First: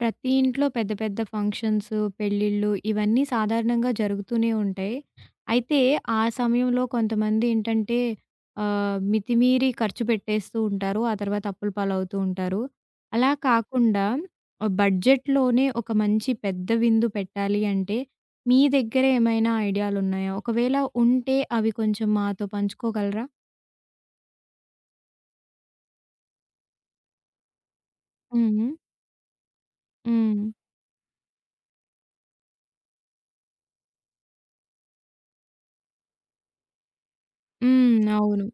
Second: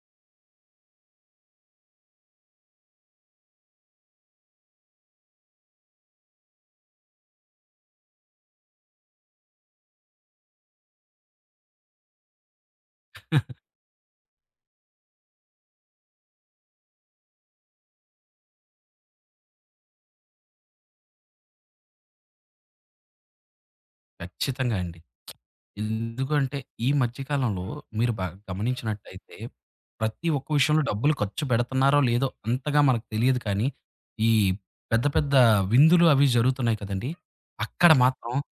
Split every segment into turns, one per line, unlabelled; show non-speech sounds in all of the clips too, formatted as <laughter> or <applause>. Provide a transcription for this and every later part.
ప్రతి ఇంట్లో పెద్ద పెద్ద ఫంక్షన్స్, పెళ్ళిళ్ళు ఇవన్నీ సాధారణంగా జరుగుతూనే ఉంటాయి. అయితే ఆ సమయంలో కొంతమంది ఏంటంటే మితిమీరి ఖర్చు పెట్టేస్తూ ఉంటారు. ఆ తర్వాత అప్పుల పాలవుతూ ఉంటారు. అలా కాకుండా బడ్జెట్‌లోనే ఒక మంచి పెద్ద విందు పెట్టాలి అంటే మీ దగ్గర ఏమైనా ఐడియాలున్నాయా? ఒకవేళ ఉంటే అవి కొంచెం మాతో పంచుకోగలరా?
ఖచ్చితంగా అండి. ఎందుకంటే ఈ మధ్య కాలంలో మీరు బాగా
హుహు.
గమనించినట్టయితే ప్రతి
హ్మ్.
ఒక్క విషయంలో డబ్బులు ఖర్చు పెడుతున్నారో లేదో అంతగా మనకు తెలియదు కానీ, ఈ పెద్ద పెద్ద విందులు అవి జరుగుతున్నాయి కదండీ! అక్కడ
హ్మ్.
మాత్రం
అవును.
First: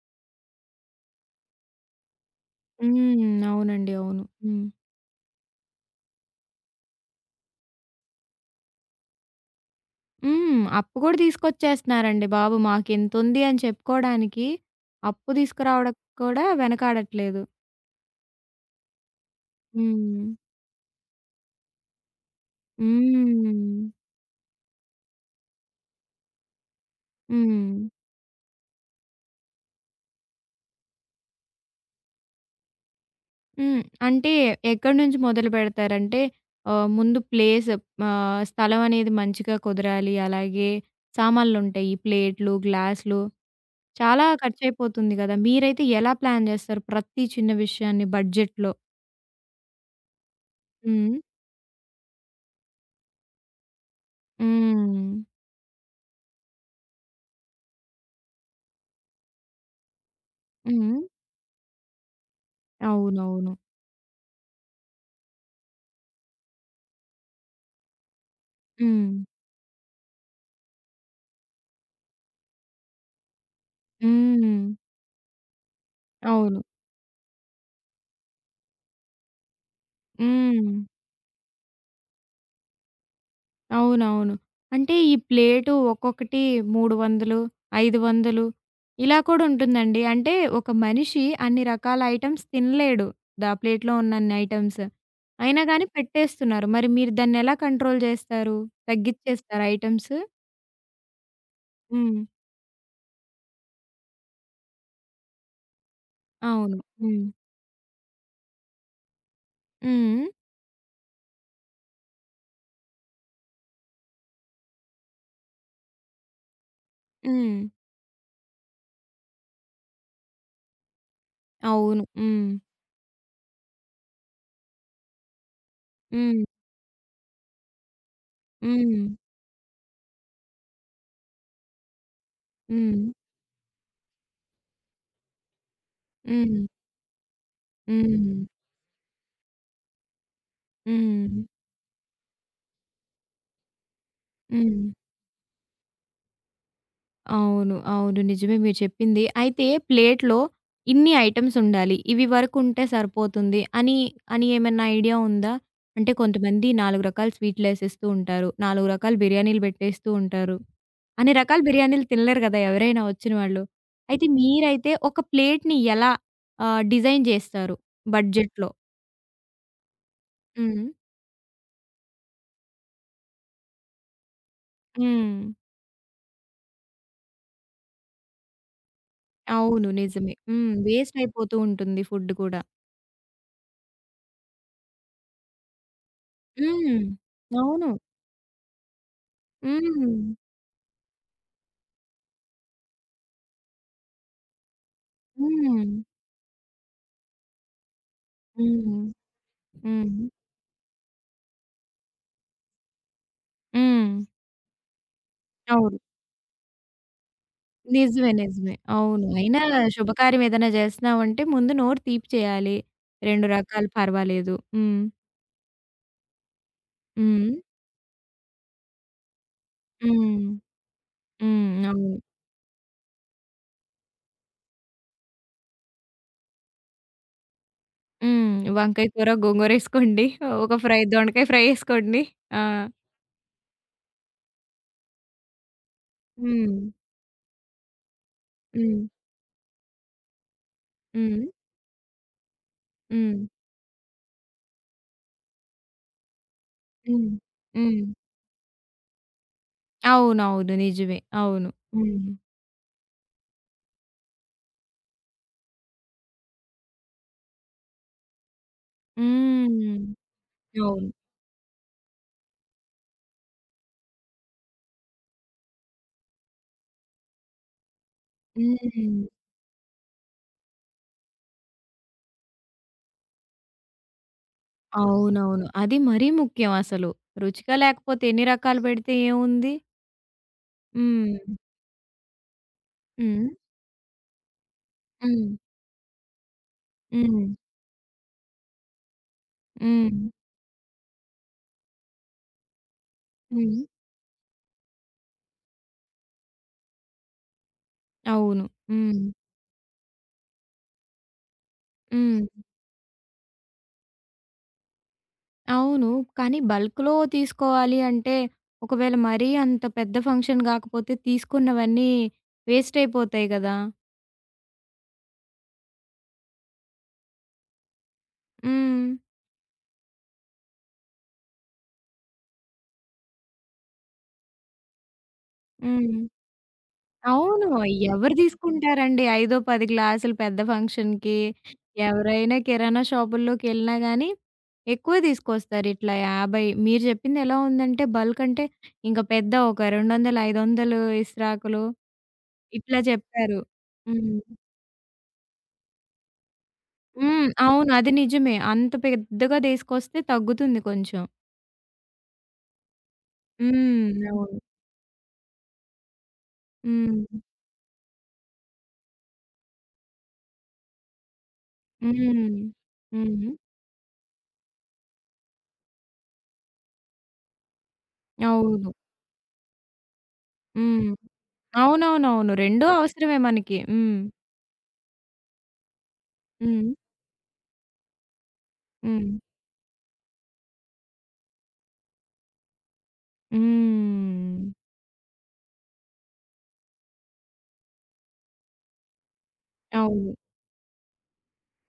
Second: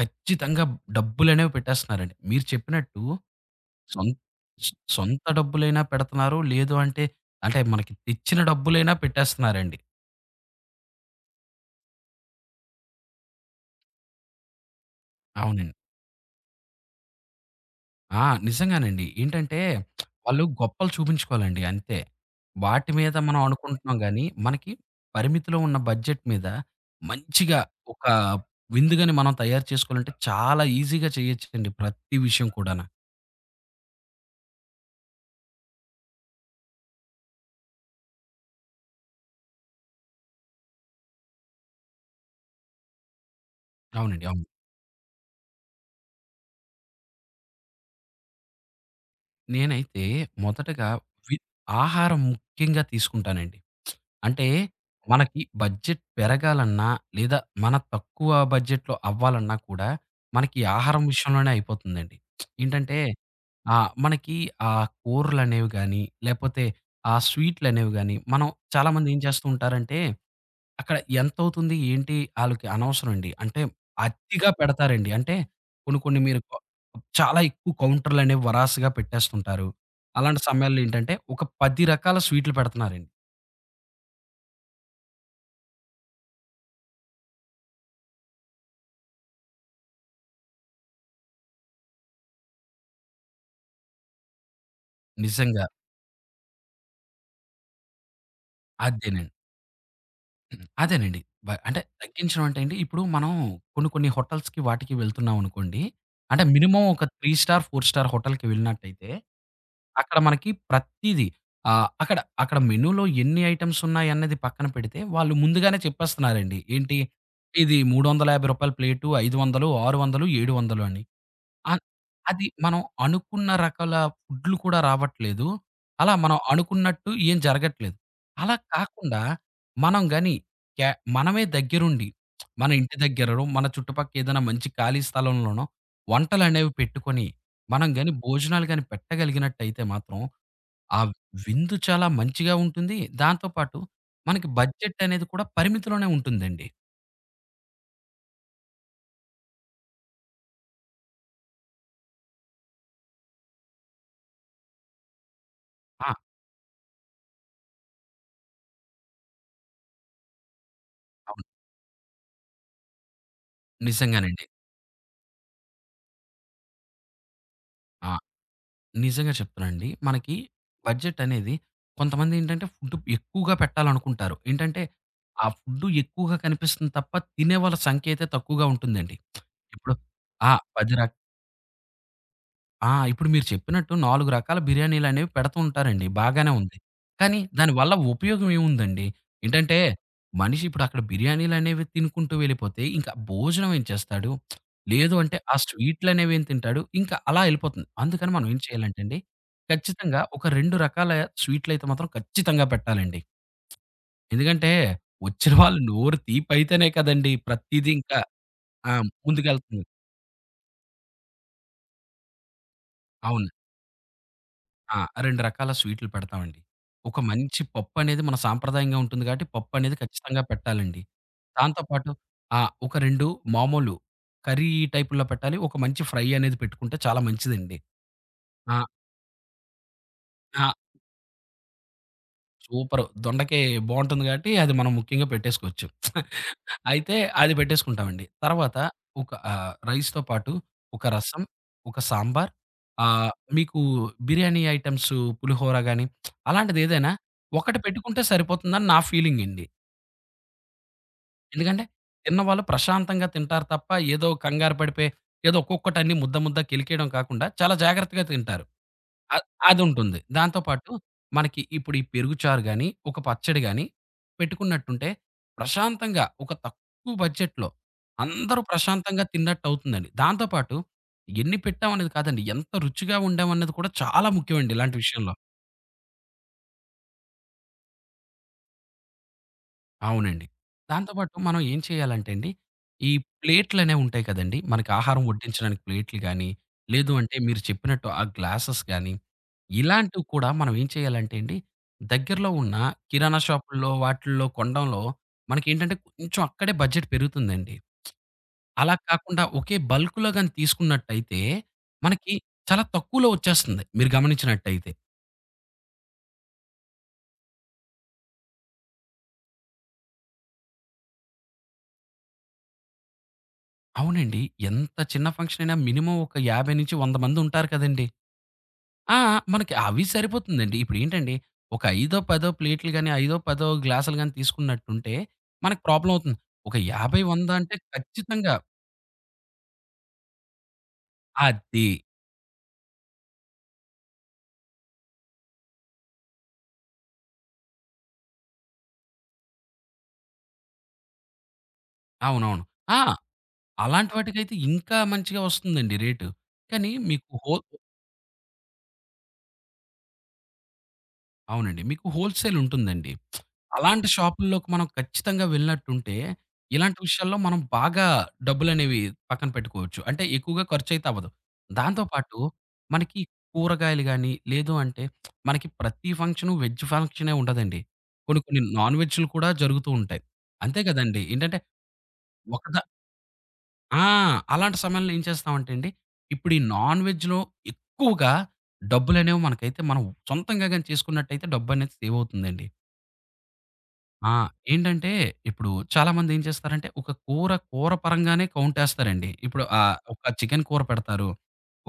ఖచ్చితంగా డబ్బులనేవి పెట్టేస్తున్నారండి. మీరు చెప్పినట్టు
హ్మ్. అవునండి.
సొం
అవును. హ్మ్.
సొంత డబ్బులైనా పెడుతున్నారు. లేదు అంటే, అంటే మనకి తెచ్చిన డబ్బులైనా పెట్టేస్తున్నారండి.
హ్మ్. అప్పు గూడా తీసుకొచ్చేస్తున్నారండి బాబు. మాకింతుంది అని చెప్పుకోడానికి అప్పు
అవునండి.
తీసుకురావడం కూడా వెనకాడట్లేదు.
నిజంగానండి. ఏంటంటే
హ్మ్.
వాళ్ళు గొప్పలు చూపించుకోవాలండి అంతే. వాటి మీద మనం
హ్మ్.
అనుకుంటున్నాం గానీ, మనకి పరిమితిలో ఉన్న బడ్జెట్ మీద మంచిగా
హ్మ్.
ఒక విందుగాని మనం తయారు చేసుకోవాలంటే చాలా ఈజీగా చేయొచ్చండి ప్రతి విషయం కూడాన.
హ్మ్. అంటే ఎక్కడి నుంచి మొదలు పెడతారంటే ముందు ప్లేస్ స్థలం అనేది మంచిగా కుదరాలి. అలాగే సామాన్లుంటాయి. ప్లేట్లు, గ్లాసులు చాలా
అవునండి. అవును.
ఖర్చయిపోతుంది గదా! మీరైతే ఎలా ప్లాన్ జేస్తారు ప్రతి చిన్న విషయాన్ని బడ్జెట్‌లో?
నేనైతే మొదటగా
హ్మ్.
వి ఆహారం ముఖ్యంగా తీసుకుంటానండి. అంటే
హ్మ్.
మనకి బడ్జెట్ పెరగాలన్నా, లేదా మన తక్కువ బడ్జెట్‌లో అవ్వాలన్నా కూడా మనకి
హ్మ్.
ఆహారం విషయంలోనే అయిపోతుందండి. ఏంటంటే
అవునవును.
ఆ! మనకి ఆ కూరలనేవి గాని, లేపోతే ఆ స్వీట్‌లనేవి గాని, మనం చాలామంది
హ్మ్.
ఏం చేస్తూ ఉంటారంటే, అక్కడ ఎంతవుతుంది? ఏంటి? ఆళ్ళకి అనవసరం అండి. అంటే
హ్మ్.
అతిగా పెడతారండి. అంటే కొన్ని కొన్ని మీరు కొ
అవును.
చాలా ఎక్కువ కౌంటర్‌లనేవి వరాసగా పెట్టేస్తుంటారు. అలాంటి
హ్మ్.
సమయాల్లో ఏంటంటే, ఒక 10 రకాల స్వీట్లు పెడుతున్నారండి.
అవునవును. అంటే ఈ ప్లేటు ఒక్కొక్కటి 300, 500 ఇలా కూడా ఉంటుందండి. అంటే ఒక మనిషి అన్ని రకాల ఐటెమ్స్ తినలేడు. దా ప్లేట్‌లో ఉన్న అన్ని ఐటెమ్స్. అయినా
నిజంగా.
గాని పెట్టేస్తున్నారు. మరి మీరు దాన్నెలా కంట్రోల్ జేస్తారు?
అదేనండి.
తగ్గిచ్చేస్తారా ఐటెమ్స్?
అదేనండి. అంటే
హ్మ్.
తగ్గించడం అంటే అండి, ఇప్పుడు మనం కొన్ని కొన్ని హోటల్స్‌కి వాటికి వెళ్తున్నామనుకోండి, అంటే
అవును.
మినిమమ్ ఒక
హ్మ్.
3 స్టార్, 4 స్టార్ హోటల్‌కి వెళ్ళినట్టయితే అక్కడ
హ్మ్.
మనకి ప్రతీదీ. అక్కడ అక్కడ మెనూలో ఎన్ని ఐటెమ్స్ ఉన్నాయన్నది పక్కన పెడితే, వాళ్ళు ముందుగానే చెప్పేస్తున్నారండి. ఏంటి,
హ్మ్.
ఇది రూ. 350 ప్లేటు, 500, 600, 700 అని. అన్
అవును.
అది
హ్మ్.
మనం అనుకున్న రకాల ఫుడ్‌లు కూడా రావట్లేదు. అలా మనం
హ్మ్.
అనుకున్నట్టు ఏం జరగట్లేదు. అలా
హ్మ్.
కాకుండా మనం గాని క్యా మనమే దగ్గరుండి మన ఇంటి
హ్మ్.
దగ్గరనో, మన చుట్టుపక్క ఏదైనా మంచి ఖాళీ స్థలంలోనో
హ్మ్.
వంటలనేవి పెట్టుకొని, మనం గాని
హ్మ్.
భోజనాలు గాని పెట్టగలిగినట్టయితే మాత్రం ఆ
హ్మ్.
విందు చాలా మంచిగా ఉంటుంది. దాంతో పాటు మనకి
హ్మ్.
బడ్జెట్ అనేది కూడా పరిమితిలోనే ఉంటుందండి.
అవును. అవును. నిజమే మీరు చెప్పింది. అయితే ప్లేట్‌లో ఇన్ని ఐటెమ్స్ ఉండాలి. ఇవి వరకు ఉంటే సరిపోతుంది అని, అని ఏమన్నా ఐడియా ఉందా? అంటే
ఆ!
కొంతమంది 4 రకాల స్వీట్‌లేసేస్తూ ఉంటారు. 4 రకాల బిర్యానీలు పెట్టేస్తూ ఉంటారు. అన్ని
అవును.
రకాల బిర్యానీలు తినలేరు కదా! ఎవరైనా వచ్చిన వాళ్ళు. అయితే
నిజంగానండి.
మీరైతే ఒక ప్లేట్‌ని ఎలా డిజైన్ చేస్తారు
ఆ!
బడ్జెట్‌లో?
నిజంగా చెప్తానండి. మనకి
హ్మ్.
బడ్జెట్ అనేది కొంతమంది ఏంటంటే ఫుడ్ ఎక్కువగా పెట్టాలనుకుంటారు. ఏంటంటే ఆ
హ్మ్.
ఫుడ్ ఎక్కువగా కనిపిస్తుంది తప్ప తినేవాళ్ళ సంఖ్య అయితే తక్కువగా ఉంటుందండి.
అవును.
ఇప్పుడు
నిజమే.
ఆ!
హ్మ్.
10 ర
వేస్ట్ అయిపోతూ ఉంటుంది ఫుడ్ కూడా.
ఆ! ఇప్పుడు మీరు చెప్పినట్టు 4 రకాల బిర్యానీలనేవి పెడుతూ ఉంటారండి. బాగానే ఉంది.
హ్మ్.
కానీ
అవును.
దానివల్ల ఉపయోగం ఏముందండి? ఏంటంటే,
హ్మ్.
మనిషి ఇప్పుడక్కడ బిర్యానీలనేవి తినుకుంటూ వెళ్ళిపోతే, ఇంకా భోజనం ఏం చేస్తాడు? లేదు అంటే ఆ
హ్మ్.
స్వీట్‌లనేవి ఏం తింటాడు? ఇంకా అలా ఎళ్ళిపోతుంది. అందుకని మనం ఏం చేయాలంటే
హ్మ్.
అండి,
హ్మ్.
ఖచ్చితంగా ఒక 2 రకాల స్వీట్‌లయితే మాత్రం ఖచ్చితంగా పెట్టాలండి.
హ్మ్.
ఎందుకంటే, వచ్చిన వాళ్ళు
అవును.
నోరు తీపైతేనే కదండీ! ప్రతీదీ ఇంకా
నిజమే. నిజమే.
ఆ!
అవును. అయినా
ముందుకెళ్తుంది.
శుభకార్యం ఏదైనా చేస్తున్నామంటే ముందు నోరు తీపి చేయాలి. 2
అవును.
రకాలు పర్వాలేదు.
ఆ!
హ్మ్.
2 రకాల స్వీట్లు పెడతామండి. ఒక
హ్మ్.
మంచి పప్పనేది మన సాంప్రదాయంగా ఉంటుంది కాబట్టి, పప్పనేది
హ్మ్.
ఖచ్చితంగా పెట్టాలండి. దాంతో
హ్మ్.
పాటు
అవును.
ఆ! ఒక 2 మామూలు కర్రీ టైపుల్లో పెట్టాలి. ఒక మంచి ఫ్రై అనేది పెట్టుకుంటే చాలా మంచిదండి.
హ్మ్.
ఆ!
వంకాయ కూర, గోంగూరేసుకోండి.
ఆ!
ఒక ఫ్రై దొండకాయ ఫ్రై ఏసుకోండి. ఆ!
సూపరు. దొండకాయ బావుంటుంది గాబట్టి, అది మనం ముఖ్యంగా పెట్టేసుకోవచ్చు.
హ్మ్.
అయితే అది పెట్టేసుకుంటామండి. తర్వాత
హ్మ్.
ఒక రైస్‌తో పాటు ఒక రసం,
హ్మ్.
ఒక సాంబార్ ఆహ్,
హ్మ్.
మీకు బిర్యానీ ఐటెమ్స్ పులిహోర గాని, అలాంటిదేదైనా
హ్మ్.
ఒకటి
హ్మ్.
పెట్టుకుంటే సరిపోతుందని నా ఫీలింగండి.
అవునవును. నిజమే. అవును.
ఎందుకంటే,
హ్మ్.
తిన్నవాళ్ళు ప్రశాంతంగా తింటారు తప్ప, ఏదో కంగారు పడిపోయి, ఏదో ఒక్కొక్కటి అన్ని ముద్ద ముద్దకెలికేయడం కాకుండా, చాలా జాగ్రత్తగా తింటారు. అ
హ్మ్.
అదుంటుంది. దాంతో పాటు
అవును.
మనకి ఇప్పుడు ఈ పెరుగు చారు గాని, ఒక పచ్చడి గాని పెట్టుకున్నట్టుంటే ప్రశాంతంగా ఒక తక్కువ బడ్జెట్‌లో అందరూ
హ్మ్.
ప్రశాంతంగా తిన్నట్టవుతుందండి. దాంతో పాటు ఎన్ని పెట్టామనేది కాదండి, ఎంత రుచిగా వండామన్నది కూడా చాలా ముఖ్యమండి ఇలాంటి విషయంలో.
అవునవును. అది మరీ ముఖ్యం అసలు. రుచిగా లేకపోతే ఎన్ని రకాలు పెడితే ఏముంది?
అవునండి. దాంతో
హ్మ్.
పాటు మనం ఏం చేయాలంటే అండి, ఈ
హ్మ్.
ప్లేట్‌లనేవి ఉంటాయి కదండీ! మనకి ఆహారం
హ్మ్.
వడ్డించడానికి ప్లేట్లు గాని, లేదు అంటే
హ్మ్.
మీరు చెప్పినట్టు ఆ గ్లాసెస్ గాని,
హ్మ్.
ఇలాంటివి కూడా మనం ఏం చేయాలంటే అండి, దగ్గరలో ఉన్న కిరాణా
హ్మ్.
షాపుల్లో వాటిల్లో కొనడంలో మనకేంటంటే కొంచెం అక్కడే బడ్జెట్ పెరుగుతుందండి.
అవును.
అలా
హ్మ్.
కాకుండా ఒకే బల్క్‌లో గాని తీసుకున్నట్టయితే మనకి
హ్మ్.
చాలా తక్కువలో వచ్చేస్తుంది మీరు గమనించినట్టయితే.
అవును. కానీ బల్క్‌లో తీసుకోవాలి అంటే, ఒకవేళ మరీ అంత పెద్ద ఫంక్షన్ గాకపోతే తీసుకున్నవన్నీ వేస్ట్ అయిపోతాయి గదా!
అవునండి. ఎంత చిన్న ఫంక్షన్ అయినా మినిమమ్ ఒక 50-100 మంది ఉంటారు కదండీ!
హ్మ్.
ఆ! మనకి అవి సరిపోతుందండి. ఇప్పుడేంటండి, ఒక ఐదో, పదో ప్లేట్లు గాని, ఐదో, పదో గ్లాసులు గాని తీసుకున్నట్టుంటే, మనకు ప్రాబ్లమ్
హ్మ్.
అవుతుంది. ఒక 50, 100
అవును.
అంటే
ఎవరు
ఖచ్చితంగా
తీసుకుంటారండి? ఐదో, 10 గ్లాసులు పెద్ద ఫంక్షన్‌కి.
అది.
ఎవరైనా కిరాణా షాపుల్లోకెళ్ళినా గానీ, ఎక్కువే తీసుకొస్తారు. ఇట్లా 50 మీరు చెప్పింది ఎలా ఉందంటే, బల్క్ అంటే ఇంక పెద్ద ఒక 200, 500 ఇస్రాకులు
అవునవును.
ఇట్లా
ఆ!
చెప్పారు.
అలాంటి
హ్మ్.
వాటికైతే ఇంకా మంచిగా వస్తుందండి రేటు. కానీ మీకు
హ్మ్.
హో
అవును. అది నిజమే. అంత పెద్దగా తీసుకొస్తే తగ్గుతుంది కొంచెం.
అవునండి. మీకు హోల్‌సేల్ ఉంటుందండి. అలాంటి
హ్మ్. అవును.
షాపుల్లోకి మనం ఖచ్చితంగా వెళ్ళినట్టుంటే, ఇలాంటి
హ్మ్.
విషయాల్లో మనం బాగా డబ్బులనేవి పక్కన పెట్టుకోవచ్చు. అంటే ఎక్కువగా ఖర్చయితే అవ్వదు. దాంతో పాటు
హ్మ్.
మనకి
హ్మ్.
కూరగాయలు గాని, లేదు అంటే మనకి ప్రతి ఫంక్షను వెజ్ ఫంక్షనే ఉండదండి. కొన్ని కొన్ని
అవును.
నాన్ వెజ్‌లు కూడా జరుగుతూ ఉంటాయి. అంతే
హ్మ్.
కదండీ! ఏంటంటే
అవునవునవును.
ఒకదా
2 అవసరమే మనకి.
ఆ!
హ్మ్.
అలాంటి సమయంలో ఏం చేస్తామంటే అండి, ఇప్పుడు ఈ
హ్మ్.
నాన్ వెజ్‌లో ఎక్కువగా
హ్మ్.
డబ్బులనేవి మనకైతే మనం సొంతంగా గాని చేసుకున్నట్టయితే డబ్బనేది సేవ్ అవుతుందండి. ఆ!
హ్మ్.
ఏంటంటే, ఇప్పుడు చాలామంది ఏం చేస్తారంటే, ఒక కూర, కూర పరంగానే కౌంటేస్తారండి. ఇప్పుడు
అవును.
ఒక చికెన్ కూర పెడతారు.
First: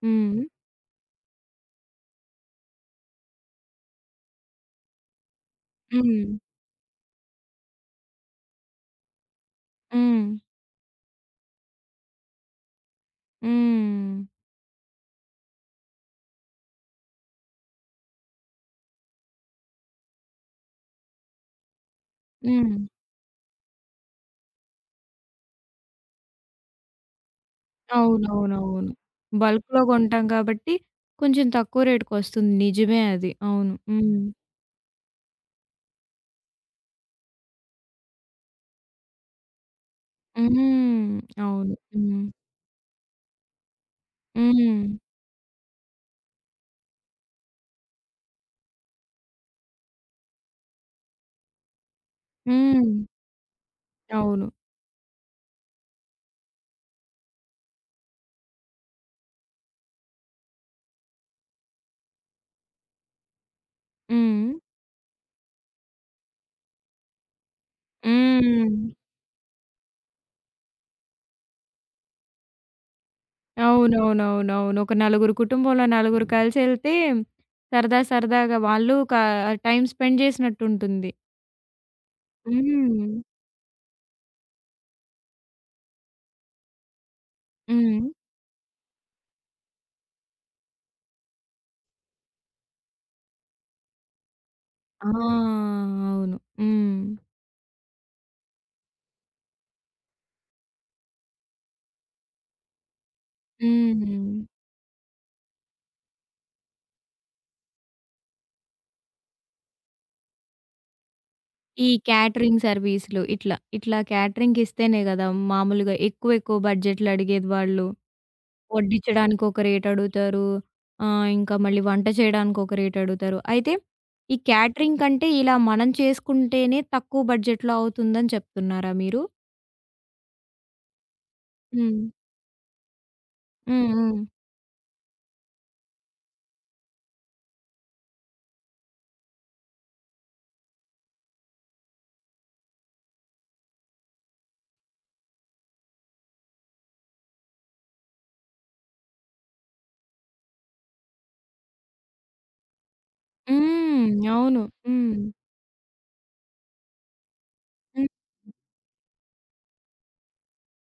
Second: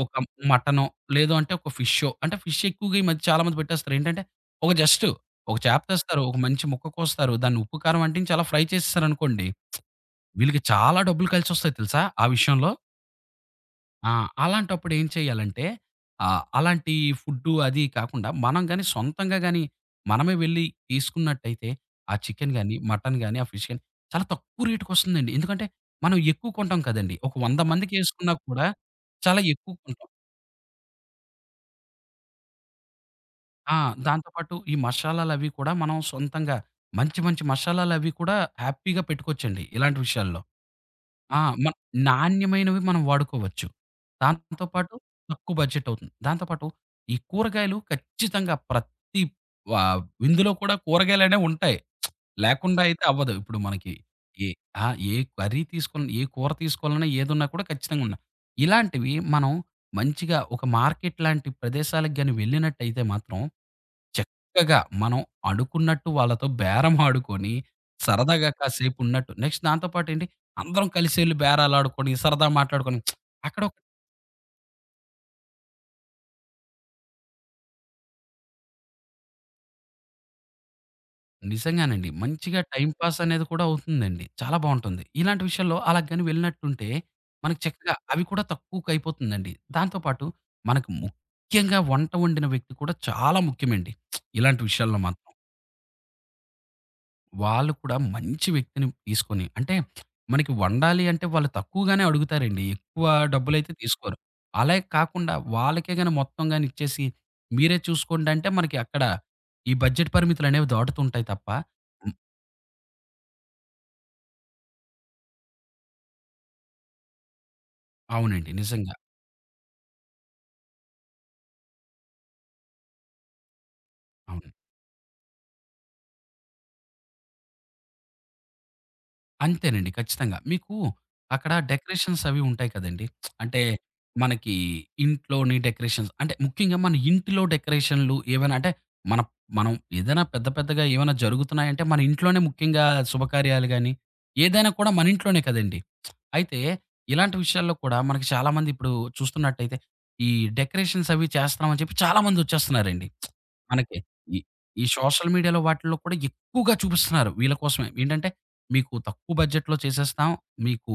ఒక
హ్మ్.
మటనో, లేదు అంటే ఒక ఫిషో అంటే ఫిష్ ఎక్కువగా ఈ మధ్య చాలామంది పెట్టేస్తారు. ఏంటంటే, ఒక జస్ట్ ఒక చేప
హ్మ్.
తెస్తారు. ఒక మంచి ముక్క కోస్తారు. దాన్ని ఉప్పు, కారం అంటించి అలా ఫ్రై చేసేసారనుకోండి,
హ్మ్.
వీళ్ళకి చాలా డబ్బులు కలిసొస్తాయి తెలుసా ఆ విషయంలో? ఆ!
హ్మ్.
అలాంటప్పుడు ఏం చేయాలంటే అలాంటి ఫుడ్డు అది కాకుండా మనం గాని సొంతంగా గాని మనమే వెళ్లి తీసుకున్నట్టయితే ఆ చికెను
హ్మ్.
గాని, మటను గాని, ఆ ఫిష్ గాని చాలా తక్కువ రేట్‌కొస్తుందండి. ఎందుకంటే మనం ఎక్కువ కొంటాం కదండీ! ఒక 100 మందికేసుకున్నా కూడా
అవునవునవును.
చాలా ఎక్కువ
బల్క్‌లో
కొంటాం.
కొంటాం కాబట్టి కొంచెం తక్కువ రేటుకొస్తుంది. నిజమే అది. అవును.
ఆ!
హ్మ్.
దాంతో పాటు ఈ మసాలాలవి కూడా మనం సొంతంగా మంచి మంచి మసాలాలవి కూడా హ్యాపీగా పెట్టుకోవచ్చండి ఇలాంటి విషయాల్లో.
హ్మ్.
ఆ! మ
అవును. హ్మ్.
నాణ్యమైనవి మనం వాడుకోవచ్చు. దాంతో
హ్మ్.
పాటు తక్కువ బడ్జెట్ అవుతుంది. దాంతో పాటు ఈ కూరగాయలు ఖచ్చితంగా ప్రతి విందులో కూడా కూరగాయలనేవి ఉంటాయి. లేకుండా
హ్మ్.
అయితే అవ్వదు. ఇప్పుడు మనకి
అవును.
ఏ ఆ! ఏ కర్రీ తీసుకోవాలన్నా, ఏ కూర తీసుకోవాలన్నా ఏదున్నా కూడా ఖచ్చితంగా ఉండాలి. ఇలాంటివి మనం మంచిగా ఒక మార్కెట్ లాంటి ప్రదేశాలకు గాని వెళ్ళినట్టయితే మాత్రం
హ్మ్.
చక్కగా మనం అనుకున్నట్టు వాళ్ళతో బేరం ఆడుకొని, సరదాగా
హ్మ్.
కాసేపు ఉన్నట్టు నెక్స్ట్ దాంతో పాటేంటి అందరం కలిసి ఎళ్లి బేరాలాడుకొని, సరదా మాట్లాడుకొని అక్కడ ఒక
అవునవునవునవును. ఒక నలుగురు కుటుంబంలో నలుగురు కలిసెళ్తే సరదా సరదాగా వాళ్ళు టైమ్ స్పెండ్ చేసినట్టుంటుంది.
నిజంగానండి. మంచిగా టైమ్
హ్మ్.
పాస్ అనేది కూడా అవుతుందండి. చాలా బావుంటుంది. ఇలాంటి విషయాల్లో అలా గాని వెళ్ళినట్టుంటే, మనకి చక్కగా
హ్మ్.
అవి కూడా తక్కువకయిపోతుందండి. దాంతో పాటు మనకు ముఖ్యంగా వంట వండిన వ్యక్తి కూడా చాలా ముఖ్యమండి. ఇలాంటి విషయాల్లో
ఆ!
మాత్రం.
అవును. హ్మ్.
వాళ్ళు కూడా మంచి వ్యక్తిని తీసుకొని అంటే మనకి వండాలి అంటే వాళ్ళు తక్కువగానే అడుగుతారండి. ఎక్కువ డబ్బులైతే తీసుకోరు.
హ్మ్.
అలా కాకుండా వాళ్ళకే గాని మొత్తం గాని ఇచ్చేసి మీరే చూసుకోండి అంటే మనకి అక్కడ ఈ బడ్జెట్ పరిమితులనేవి దాటుతుంటాయి తప్ప
ఈ
హ్మ్.
క్యాటరింగ్ సర్వీస్‌లు ఇట్లా, ఇట్లా క్యాటరింగ్‌కిస్తేనే గదా! మామూలుగా ఎక్కువ, ఎక్కువ బడ్జెట్లు అడిగేది వాళ్ళు.
అవునండి. నిజంగా.
వడ్డించడానికి ఒక రేట్ అడుగుతారు. ఇంకా మళ్ళీ వంట చేయడానికి ఒక రేట్ అడుగుతారు. అయితే ఈ
అవును.
క్యాటరింగ్ కంటే ఇలా మనం చేసుకుంటేనే తక్కువ బడ్జెట్‌లో అవుతుందని చెప్తున్నారా మీరు?
అంతేనండి. ఖచ్చితంగా. మీకు అక్కడ
హ్మ్.
డెకరేషన్స్ అవి ఉంటాయి కదండీ! అంటే
హ్మ్. హ్మ్.
మనకి ఇంట్లోని డెకరేషన్స్ అంటే ముఖ్యంగా మన ఇంటిలో డెకరేషన్‌లు ఏవైనా అంటే మన మనం ఏదైనా పెద్ద పెద్దగా ఏమైనా జరుగుతున్నాయంటే మన ఇంట్లోనే ముఖ్యంగా శుభకార్యాలు గాని, ఏదైనా కూడా మన ఇంట్లోనే కదండీ! అయితే ఇలాంటి విషయాల్లో కూడా మనకి చాలామంది ఇప్పుడు చూస్తున్నట్టయితే ఈ డెకరేషన్స్ అవి చేస్తున్నామని చెప్పి చాలామంది వచ్చేస్తున్నారండి. మనకి
హ్మ్.
ఈ
అవును.
ఈ
హ్మ్.
సోషల్ మీడియాలో వాటిల్లో కూడా ఎక్కువగా చూపిస్తున్నారు వీళ్ళ కోసమే.
హ్మ్.
ఏంటంటే మీకు తక్కువ బడ్జెట్‌లో చేసేస్తాం. మీకు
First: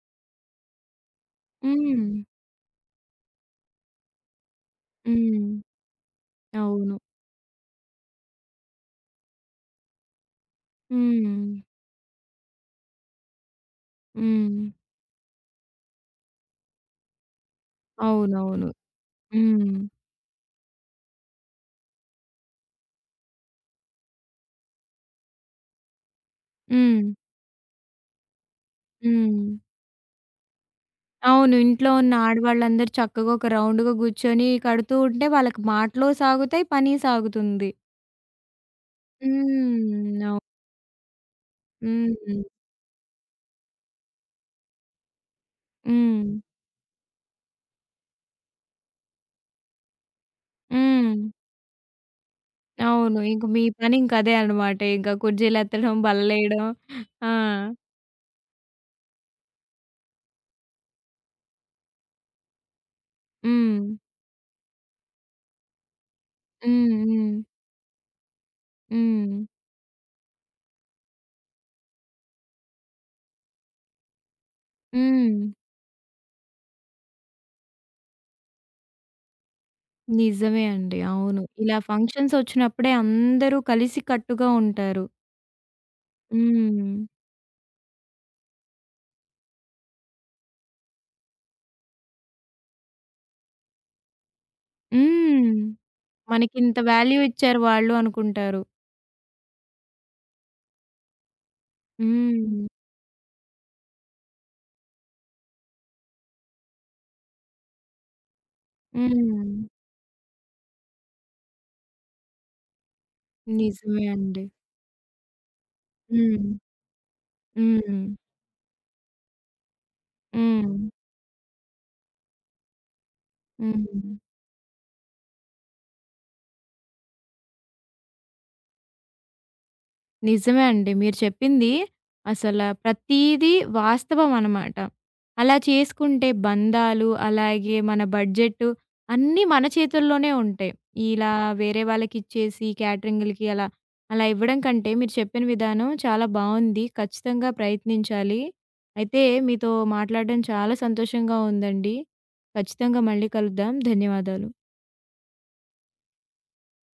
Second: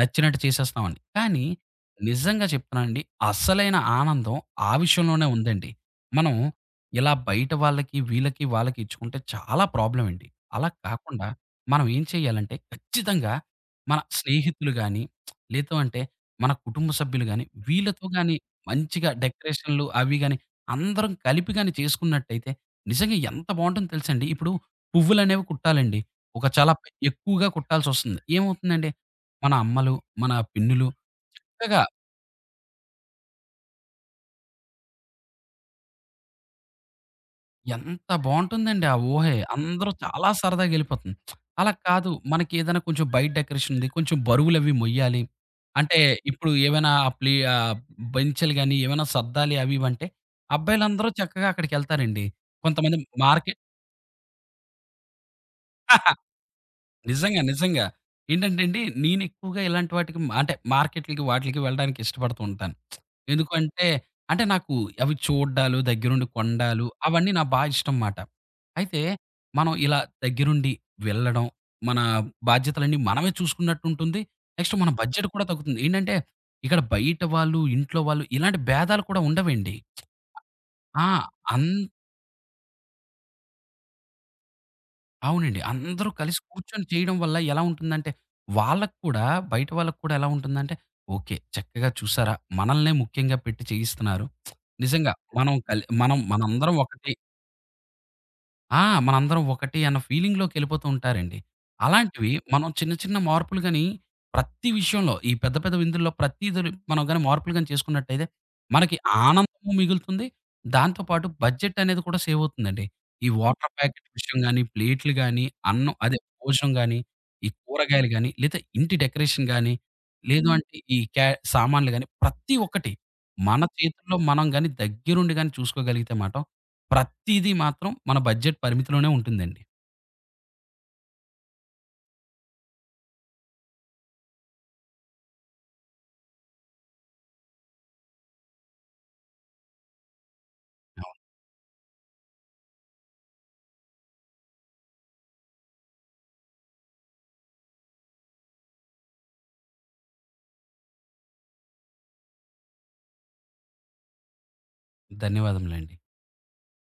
నచ్చినట్టు చేసేస్తాం అని. కానీ
హ్మ్.
నిజంగా చెప్తున్నానండి. అసలైన ఆనందం ఆ విషయంలోనే
హ్మ్.
ఉందండి. మనం
అవును.
ఇలా బయట వాళ్ళకి, వీళ్ళకి, వాళ్ళకి ఇచ్చుకుంటే చాలా ప్రాబ్లమ్ అండి. అలా కాకుండా
హ్మ్.
మనం ఏం చేయాలంటే ఖచ్చితంగా మన
హ్మ్.
స్నేహితులు గాని, లేదు అంటే మన కుటుంబ సభ్యులు గాని, వీళ్ళతో గాని
అవునవును.
మంచిగా
హ్మ్.
డెకరేషన్‌లు అవి గాని అందరం కలిపి గాని చేసుకున్నట్టయితే నిజంగా ఎంత బావుంటుందో తెలుసండి. ఇప్పుడు పువ్వులనేవి కుట్టాలండి. ఒక చాలా పె
హ్మ్.
ఎక్కువగా కుట్టాల్సొస్తుంది. ఏమవుతుందండి,
హ్మ్.
మన అమ్మలు, మన పిన్నులు
అవును.
చక్కగా
ఇంట్లో ఉన్న ఆడవాళ్ళందరూ చక్కగా ఒక రౌండ్‌గా కూర్చొని కడుతూ ఉంటే వాళ్ళకి మాటలు సాగుతాయి, పని సాగుతుంది.
ఎంత బావుంటుందండి ఆ ఊహే. అందరూ
హ్మ్.
చాలా సరదాగెళ్ళిపోతుంది. అలా కాదు
హ్మ్.
మనకేదైనా కొంచెం బయట డెకరేషన్ ఉంది. కొంచెం బరువులవి మొయ్యాలి. అంటే
హ్మ్.
ఇప్పుడు ఏవైనా ప్లే ఆహ్, బెంచెలు గాని ఏవైనా సర్దాలి అవి ఇవంటే
హ్మ్.
అబ్బాయిలందరూ చక్కగా అక్కడికెళ్తారండి. కొంతమంది
అవును. ఇంక
మార్కె
మీ పని ఇంక అదే అన్నమాట. ఇంక కుర్చీలెత్తడం,
<laughs>
బల్లలేయడం. ఆ!
నిజంగా. నిజంగా. ఏంటంటే అండి, నేనెక్కువగా ఇలాంటి వాటికి అంటే మార్కెట్‌లకి వాటిలకి వెళ్ళడానికి ఇష్టపడుతూ ఉంటాను.
హ్మ్.
ఎందుకంటే, అంటే నాకు అవి చూడ్డాలు, దగ్గరుండి కొండాలు
హ్మ్.
అవన్నీ
హ్మ్.
నా బా ఇష్టం మాట. అయితే,
హ్మ్.
మనం ఇలా దగ్గరుండి వెళ్ళడం, మన బాధ్యతలన్నీ మనమే చూసుకున్నట్టుంటుంది. నెక్స్ట్ మన బడ్జెట్
హ్మ్.
కూడా తగ్గుతుంది. ఏంటంటే, ఇక్కడ బయట వాళ్ళు, ఇంట్లో వాళ్ళు ఇలాంటి భేదాలు కూడా ఉండవండి.
నిజమే అండి.
ఆ!
అవును.
అన్
ఇలా ఫంక్షన్స్ వచ్చినప్పుడే అందరూ కలిసికట్టుగా ఉంటారు.
అవునండి. అందరూ కలిసి కూర్చొని
హ్మ్.
చేయడం వల్ల ఎలా ఉంటుందంటే, వాళ్ళకి కూడా బయట వాళ్ళకి కూడా ఎలా ఉంటుందంటే, ఓకే. చక్కగా చూసారా! మనల్నే ముఖ్యంగా పెట్టి చేయిస్తున్నారు. నిజంగా
హ్మ్.
మనం
మనకింత
మనందరం ఒకటి
వాల్యూ ఇచ్చారు వాళ్ళు అనుకుంటారు.
మనందరం ఒకటి అన్న ఫీలింగ్‌లోకెళ్ళిపోతూ ఉంటారండి. అలాంటివి
హ్మ్.
మనం చిన్న చిన్న మార్పులు గాని ప్రతి విషయంలో ఈ పెద్ద పెద్ద విందుల్లో ప్రతీదుని మనం గాని మార్పులు గాని చేసుకున్నట్టయితే మనకి
హ్మ్.
ఆనందము మిగులుతుంది. దాంతో పాటు బడ్జెట్ అనేది కూడా సేవ్ అవుతుందండి. ఈ వాటర్
నిజమే
ప్యాకెట్ విషయం
అండి.
గాని, ప్లేట్లు గాని, అన్నం అదే
హ్మ్.
భోజనం గాని, ఈ
హ్మ్.
కూరగాయలు గాని, లేదా ఇంటి డెకరేషన్ గాని, లేదు
హ్మ్.
అంటే ఈ క్యా సామాన్లు గాని ప్రతి ఒక్కటి మన
హ్మ్.
చేతుల్లో మనం గాని దగ్గరుండి గాని చూసుకోగలిగితే మాటం ప్రతీదీ మాత్రం మన బడ్జెట్ పరిమితిలోనే ఉంటుందండి.
నిజమే అండి. మీరు చెప్పింది అసల ప్రతీదీ వాస్తవం అనమాట. అలా చేసుకుంటే బంధాలు, అలాగే మన బడ్జెట్టు అన్నీ మన చేతుల్లోనే ఉంటాయి.
అవును.
ఇలా వేరే వాళ్ళకిచ్చేసి క్యాటరింగులకి అలా, అలా ఇవ్వడం కంటే మీరు చెప్పిన విధానం చాలా బావుంది. ఖచ్చితంగా ప్రయత్నించాలి. అయితే మీతో మాట్లాడడం చాలా సంతోషంగా ఉందండి. ఖచ్చితంగా మళ్ళీ కలుద్దాం. ధన్యవాదాలు.
ధన్యవాదములండి.